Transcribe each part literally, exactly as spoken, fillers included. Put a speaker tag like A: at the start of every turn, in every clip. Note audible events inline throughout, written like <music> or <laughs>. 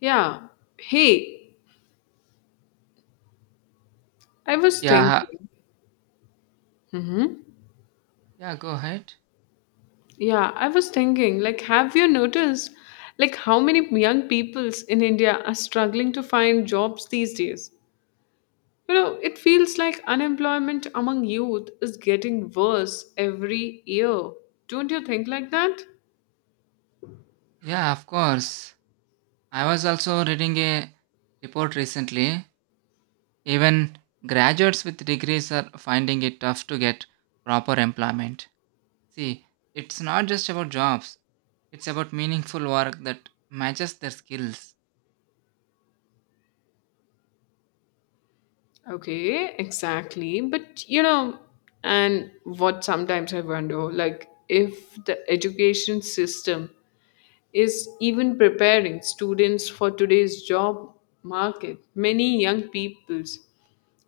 A: Yeah. Hey, I was
B: Yeah,
A: thinking. Mhm.
B: yeah, go ahead.
A: Yeah, I was thinking, like, have you noticed, like, how many young peoples in India are struggling to find jobs these days? You know, it feels like unemployment among youth is getting worse every year. Don't you think like that?
B: Yeah, of course. I was also reading a report recently. Even graduates with degrees are finding it tough to get proper employment. See, it's not just about jobs, it's about meaningful work that matches their skills.
A: Okay, exactly. But, you know, and what sometimes I wonder, like, if the education system is even preparing students for today's job market. Many young peoples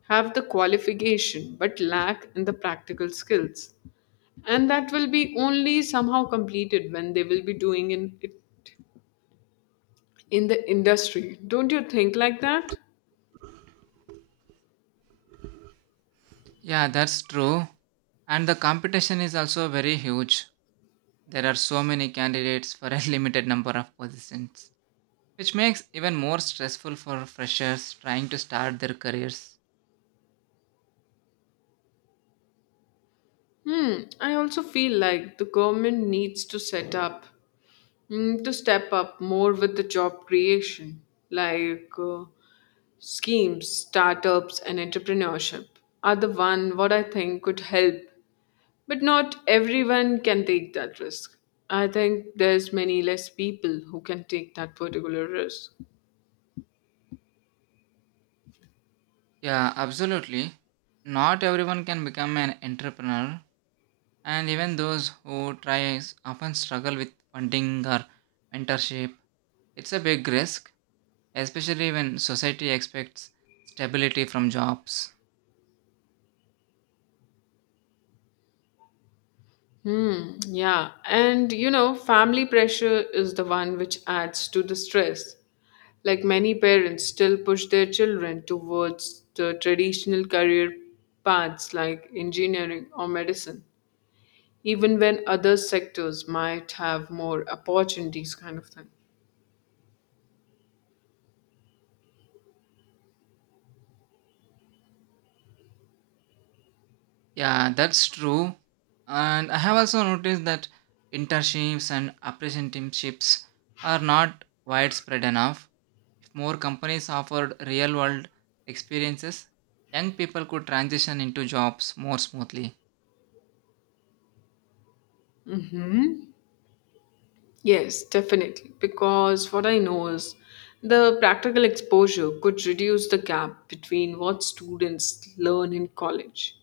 A: have the qualification but lack in the practical skills. And that will be only somehow completed when they will be doing in, it in the industry. Don't you think like that?
B: Yeah, that's true. And the competition is also very huge. There are so many candidates for a <laughs> limited number of positions, which makes even more stressful for freshers trying to start their careers.
A: Hmm, I also feel like the government needs to set up mm, to step up more with the job creation, like uh, schemes, startups, and entrepreneurship are the one what I think could help. But not everyone can take that risk. I think there's many less people who can take that particular risk.
B: Yeah, absolutely. Not everyone can become an entrepreneur, and even those who try often struggle with funding or mentorship. It's a big risk, especially when society expects stability from jobs.
A: Hmm, yeah. And you know, family pressure is the one which adds to the stress. Like many parents still push their children towards the traditional career paths like engineering or medicine, even when other sectors might have more opportunities, kind of thing.
B: Yeah, that's true. And I have also noticed that internships and apprenticeships are not widespread enough. If more companies offered real world experiences, young people could transition into jobs more smoothly.
A: Yes, definitely. Because what I know is the practical exposure could reduce the gap between what students learn in college,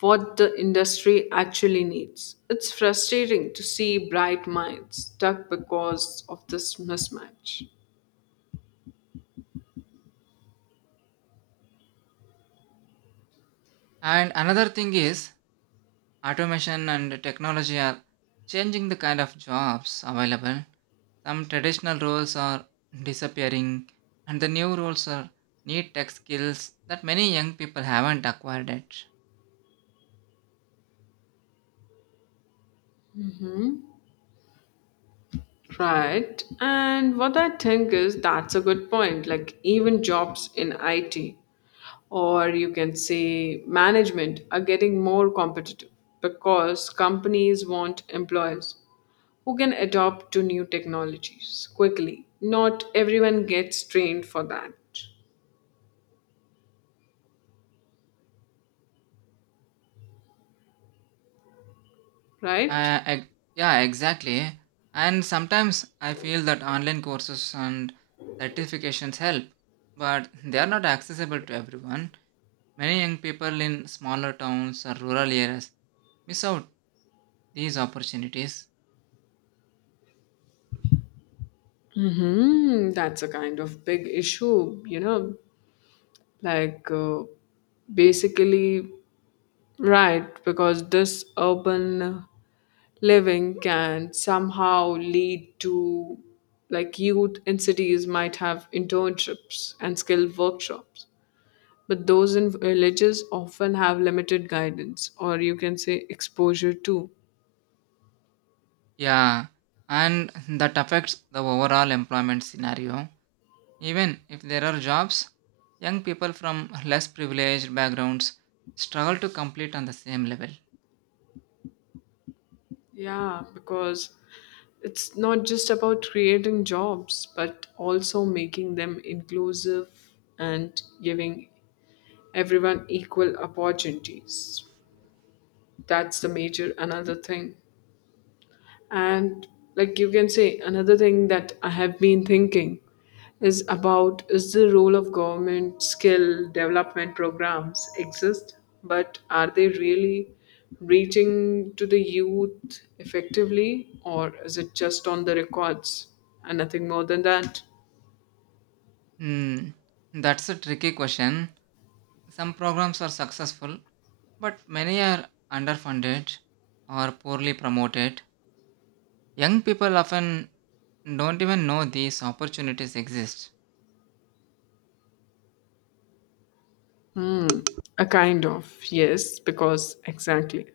A: what the industry actually needs. It's frustrating to see bright minds stuck because of this mismatch.
B: And another thing is automation and technology are changing the kind of jobs available. Some traditional roles are disappearing and the new roles are need tech skills that many young people haven't acquired yet.
A: Right. And what I think is that's a good point. Like, even jobs in I T or you can say management are getting more competitive because companies want employees who can adopt to new technologies quickly. Not everyone gets trained for that, right?
B: Uh, ex- yeah, exactly. And sometimes I feel that online courses and certifications help, but they are not accessible to everyone. Many young people in smaller towns or rural areas miss out these opportunities.
A: Mm-hmm. That's a kind of big issue, you know, like uh, basically. Right, because this urban living can somehow lead to, like, youth in cities might have internships and skill workshops, but those in villages often have limited guidance or you can say exposure too.
B: Yeah, and that affects the overall employment scenario. Even if there are jobs, young people from less privileged backgrounds struggle to complete on the same level.
A: Yeah, because it's not just about creating jobs, but also making them inclusive and giving everyone equal opportunities. That's the major another thing, and like you can say another thing that I have been thinking is about is the role of government skill development programs exist, but are they really reaching to the youth effectively, or is it just on the records and nothing more than that?
B: Hmm, that's a tricky question. Some programs are successful, but many are underfunded or poorly promoted. Young people often don't even know these opportunities exist.
A: Hmm, a kind of, yes, because exactly.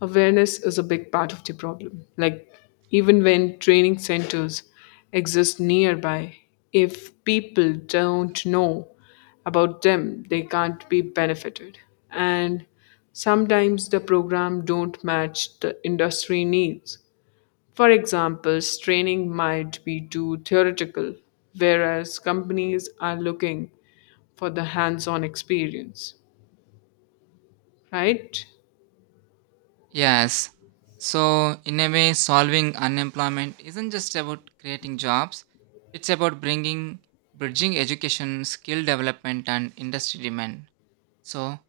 A: Awareness is a big part of the problem. Like, even when training centers exist nearby, if people don't know about them, they can't be benefited. And sometimes the program don't match the industry needs. For example, training might be too theoretical, whereas companies are looking for the hands on experience, right?
B: Yes. So, in a way, solving unemployment isn't just about creating jobs, it's about bringing, bridging education, skill development, and industry demand. So,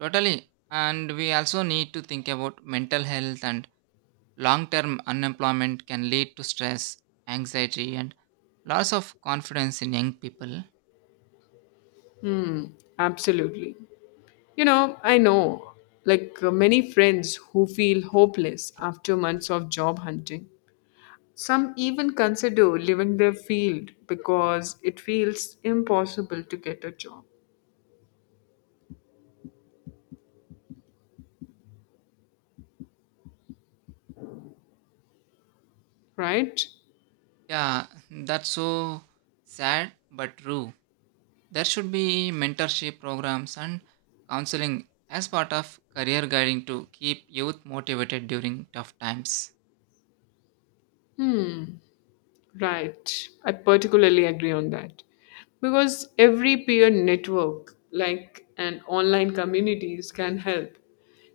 B: totally. And we also need to think about mental health and long term unemployment can lead to stress, anxiety, and loss of confidence in young people.
A: Hmm, absolutely. You know, I know like uh, many friends who feel hopeless after months of job hunting. Some even consider leaving their field because it feels impossible to get a job, right?
B: Yeah, that's so sad but true. There should be mentorship programs and counseling as part of career guiding to keep youth motivated during tough times.
A: Right. I particularly agree on that. Because every peer network, like an online communities, can help.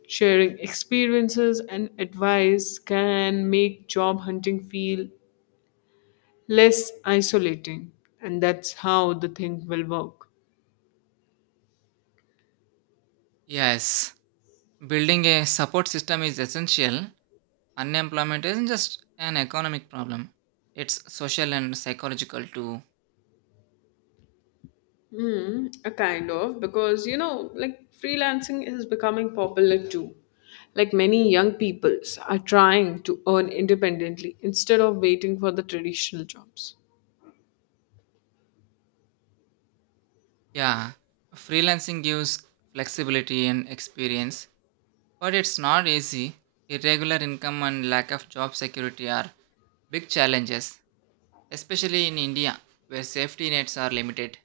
A: Sharing experiences and advice can make job hunting feel less isolating. And that's how the thing will work.
B: Yes, building a support system is essential. Unemployment isn't just an economic problem, it's social and psychological too.
A: Hmm, a kind of, because you know, like, freelancing is becoming popular too. Like many young peoples are trying to earn independently instead of waiting for the traditional jobs.
B: Yeah, freelancing gives flexibility and experience, but it's not easy. Irregular income and lack of job security are big challenges, especially in India, where safety nets are limited.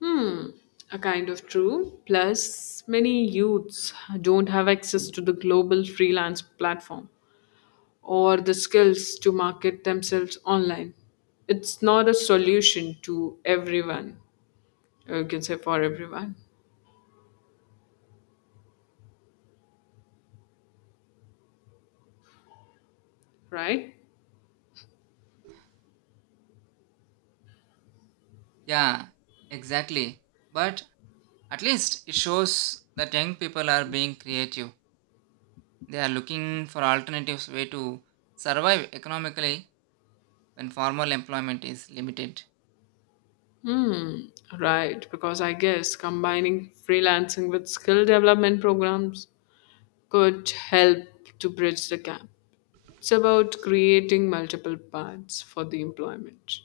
A: Hmm, a kind of true. Plus, many youths don't have access to the global freelance platform or the skills to market themselves online. It's not a solution to everyone, or you can say for everyone, right?
B: Yeah, exactly. But at least it shows that young people are being creative. They are looking for alternatives way to survive economically when formal employment is limited.
A: Hmm, right, because I guess combining freelancing with skill development programs could help to bridge the gap. It's about creating multiple paths for the employment.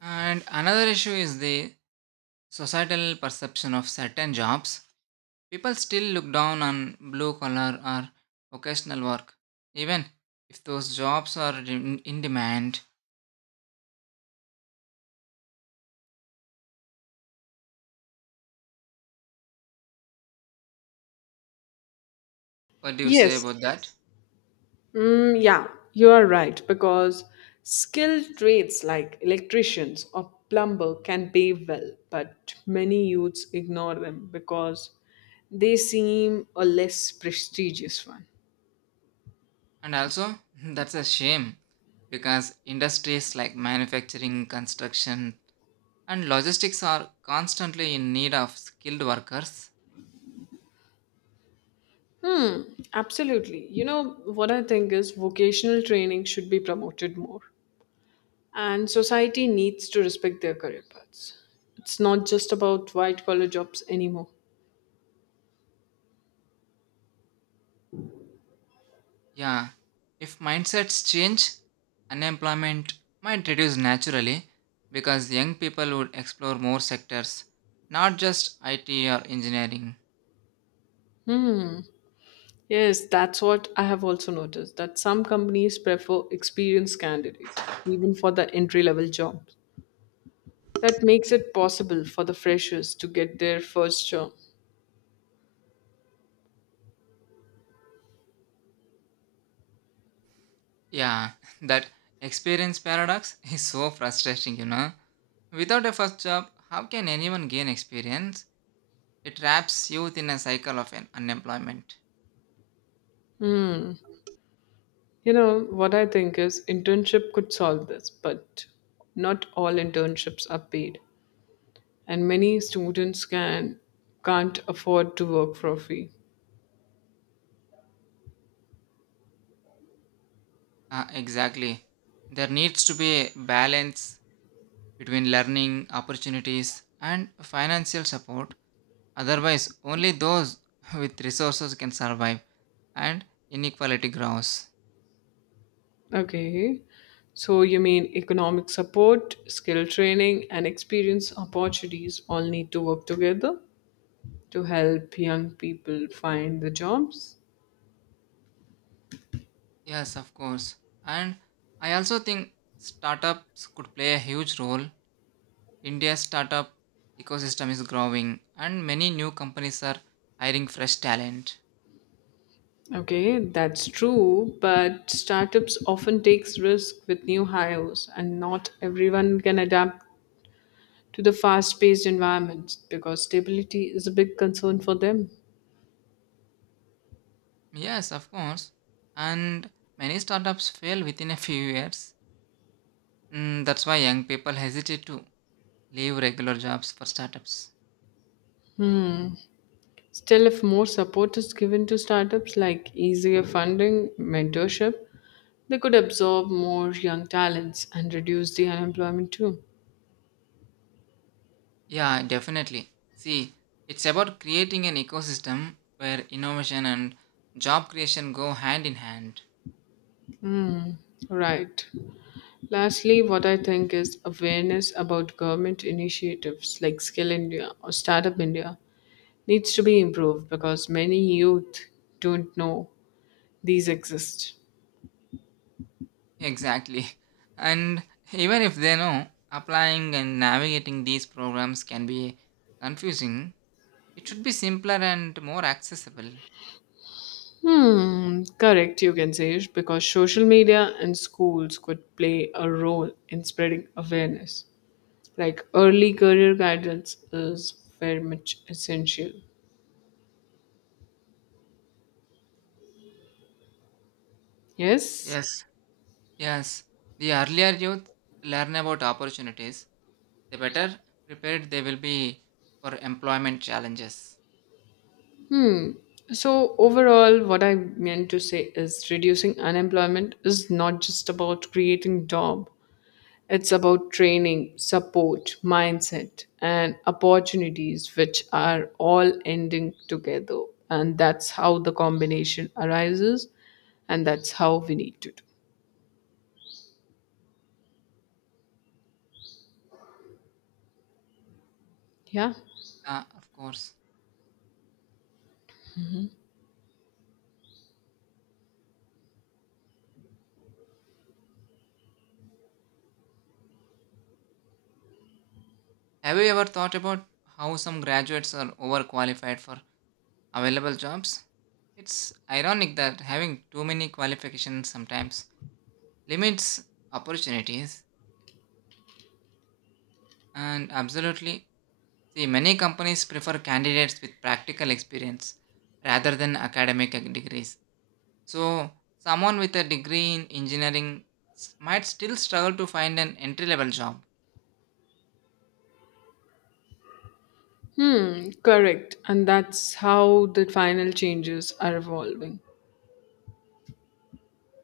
B: And another issue is the societal perception of certain jobs. People still look down on blue collar or occasional work, even if those jobs are in in demand. What do you say
A: Yes.
B: about that?
A: Mm, yeah, you are right because skilled trades like electricians or plumber can pay well, but many youths ignore them because they seem a less prestigious one.
B: And also, <laughs> that's a shame because industries like manufacturing, construction, and logistics are constantly in need of skilled workers.
A: Hmm, absolutely. You know, what I think is vocational training should be promoted more, and society needs to respect their career paths. It's not just about white collar jobs anymore.
B: Yeah, if mindsets change, unemployment might reduce naturally because young people would explore more sectors, not just I T or engineering.
A: Hmm, yes, that's what I have also noticed that some companies prefer experienced candidate even for the entry level jobs. That makes it possible for the freshers to get their first job.
B: Yeah, <laughs> that experience paradox <laughs> is so frustrating, you know. Without a first job, how can anyone gain experience? It traps youth in a cycle of un- unemployment.
A: You know, what I think is internship could solve this, but not all internships are paid. And many students can can't afford to work for free.
B: Ah, exactly. There needs to be a balance between learning opportunities and financial support. Otherwise, only those <laughs> with resources can survive and inequality grows.
A: Okay, so you mean economic support, skill training, and experience opportunities all need to work together to help young people find the jobs.
B: Yes, of course. And I also think startups could play a huge role. India's startup ecosystem is growing and many new companies are hiring fresh talent.
A: Okay, that's true, but startups often takes risk with new hires and not everyone can adapt to the fast paced environments because stability is a big concern for them.
B: Yes, of course. And many startups fail within a few years. Mm, that's why young people hesitate to leave regular jobs for startups.
A: Still, if more support is given to startups like easier funding, mentorship, they could absorb more young talents and reduce the unemployment too.
B: Yeah, definitely. See, it's about creating an ecosystem where innovation and job creation go hand in hand.
A: Mm, right. Lastly, what I think is awareness about government initiatives like Skill India or Startup India needs to be improved because many youth don't know these exist.
B: Exactly. <laughs> And even if they know, applying and navigating these programs can be confusing. It should be simpler and more accessible.
A: Hmm, correct, you can say, because social media and schools could play a role in spreading awareness. Like early career guidance is very much essential. Yes.
B: Yes. Yes, the earlier youth learn about opportunities, the better prepared they will be for employment challenges.
A: So, overall, what I meant to say is reducing unemployment is not just about creating job. It's about training, support, mindset, and opportunities, which are all ending together. And that's how the combination arises, and that's how we need to do. Yeah.
B: Ah, of course. Have you ever thought about how some graduates are overqualified for available jobs? It's ironic that having too many qualifications sometimes limits opportunities, and absolutely. See, many companies prefer candidates with practical experience rather than academic degrees. So, someone with a degree in engineering s- might still struggle to find an entry level job.
A: Hmm, correct. And that's how the final changes are evolving.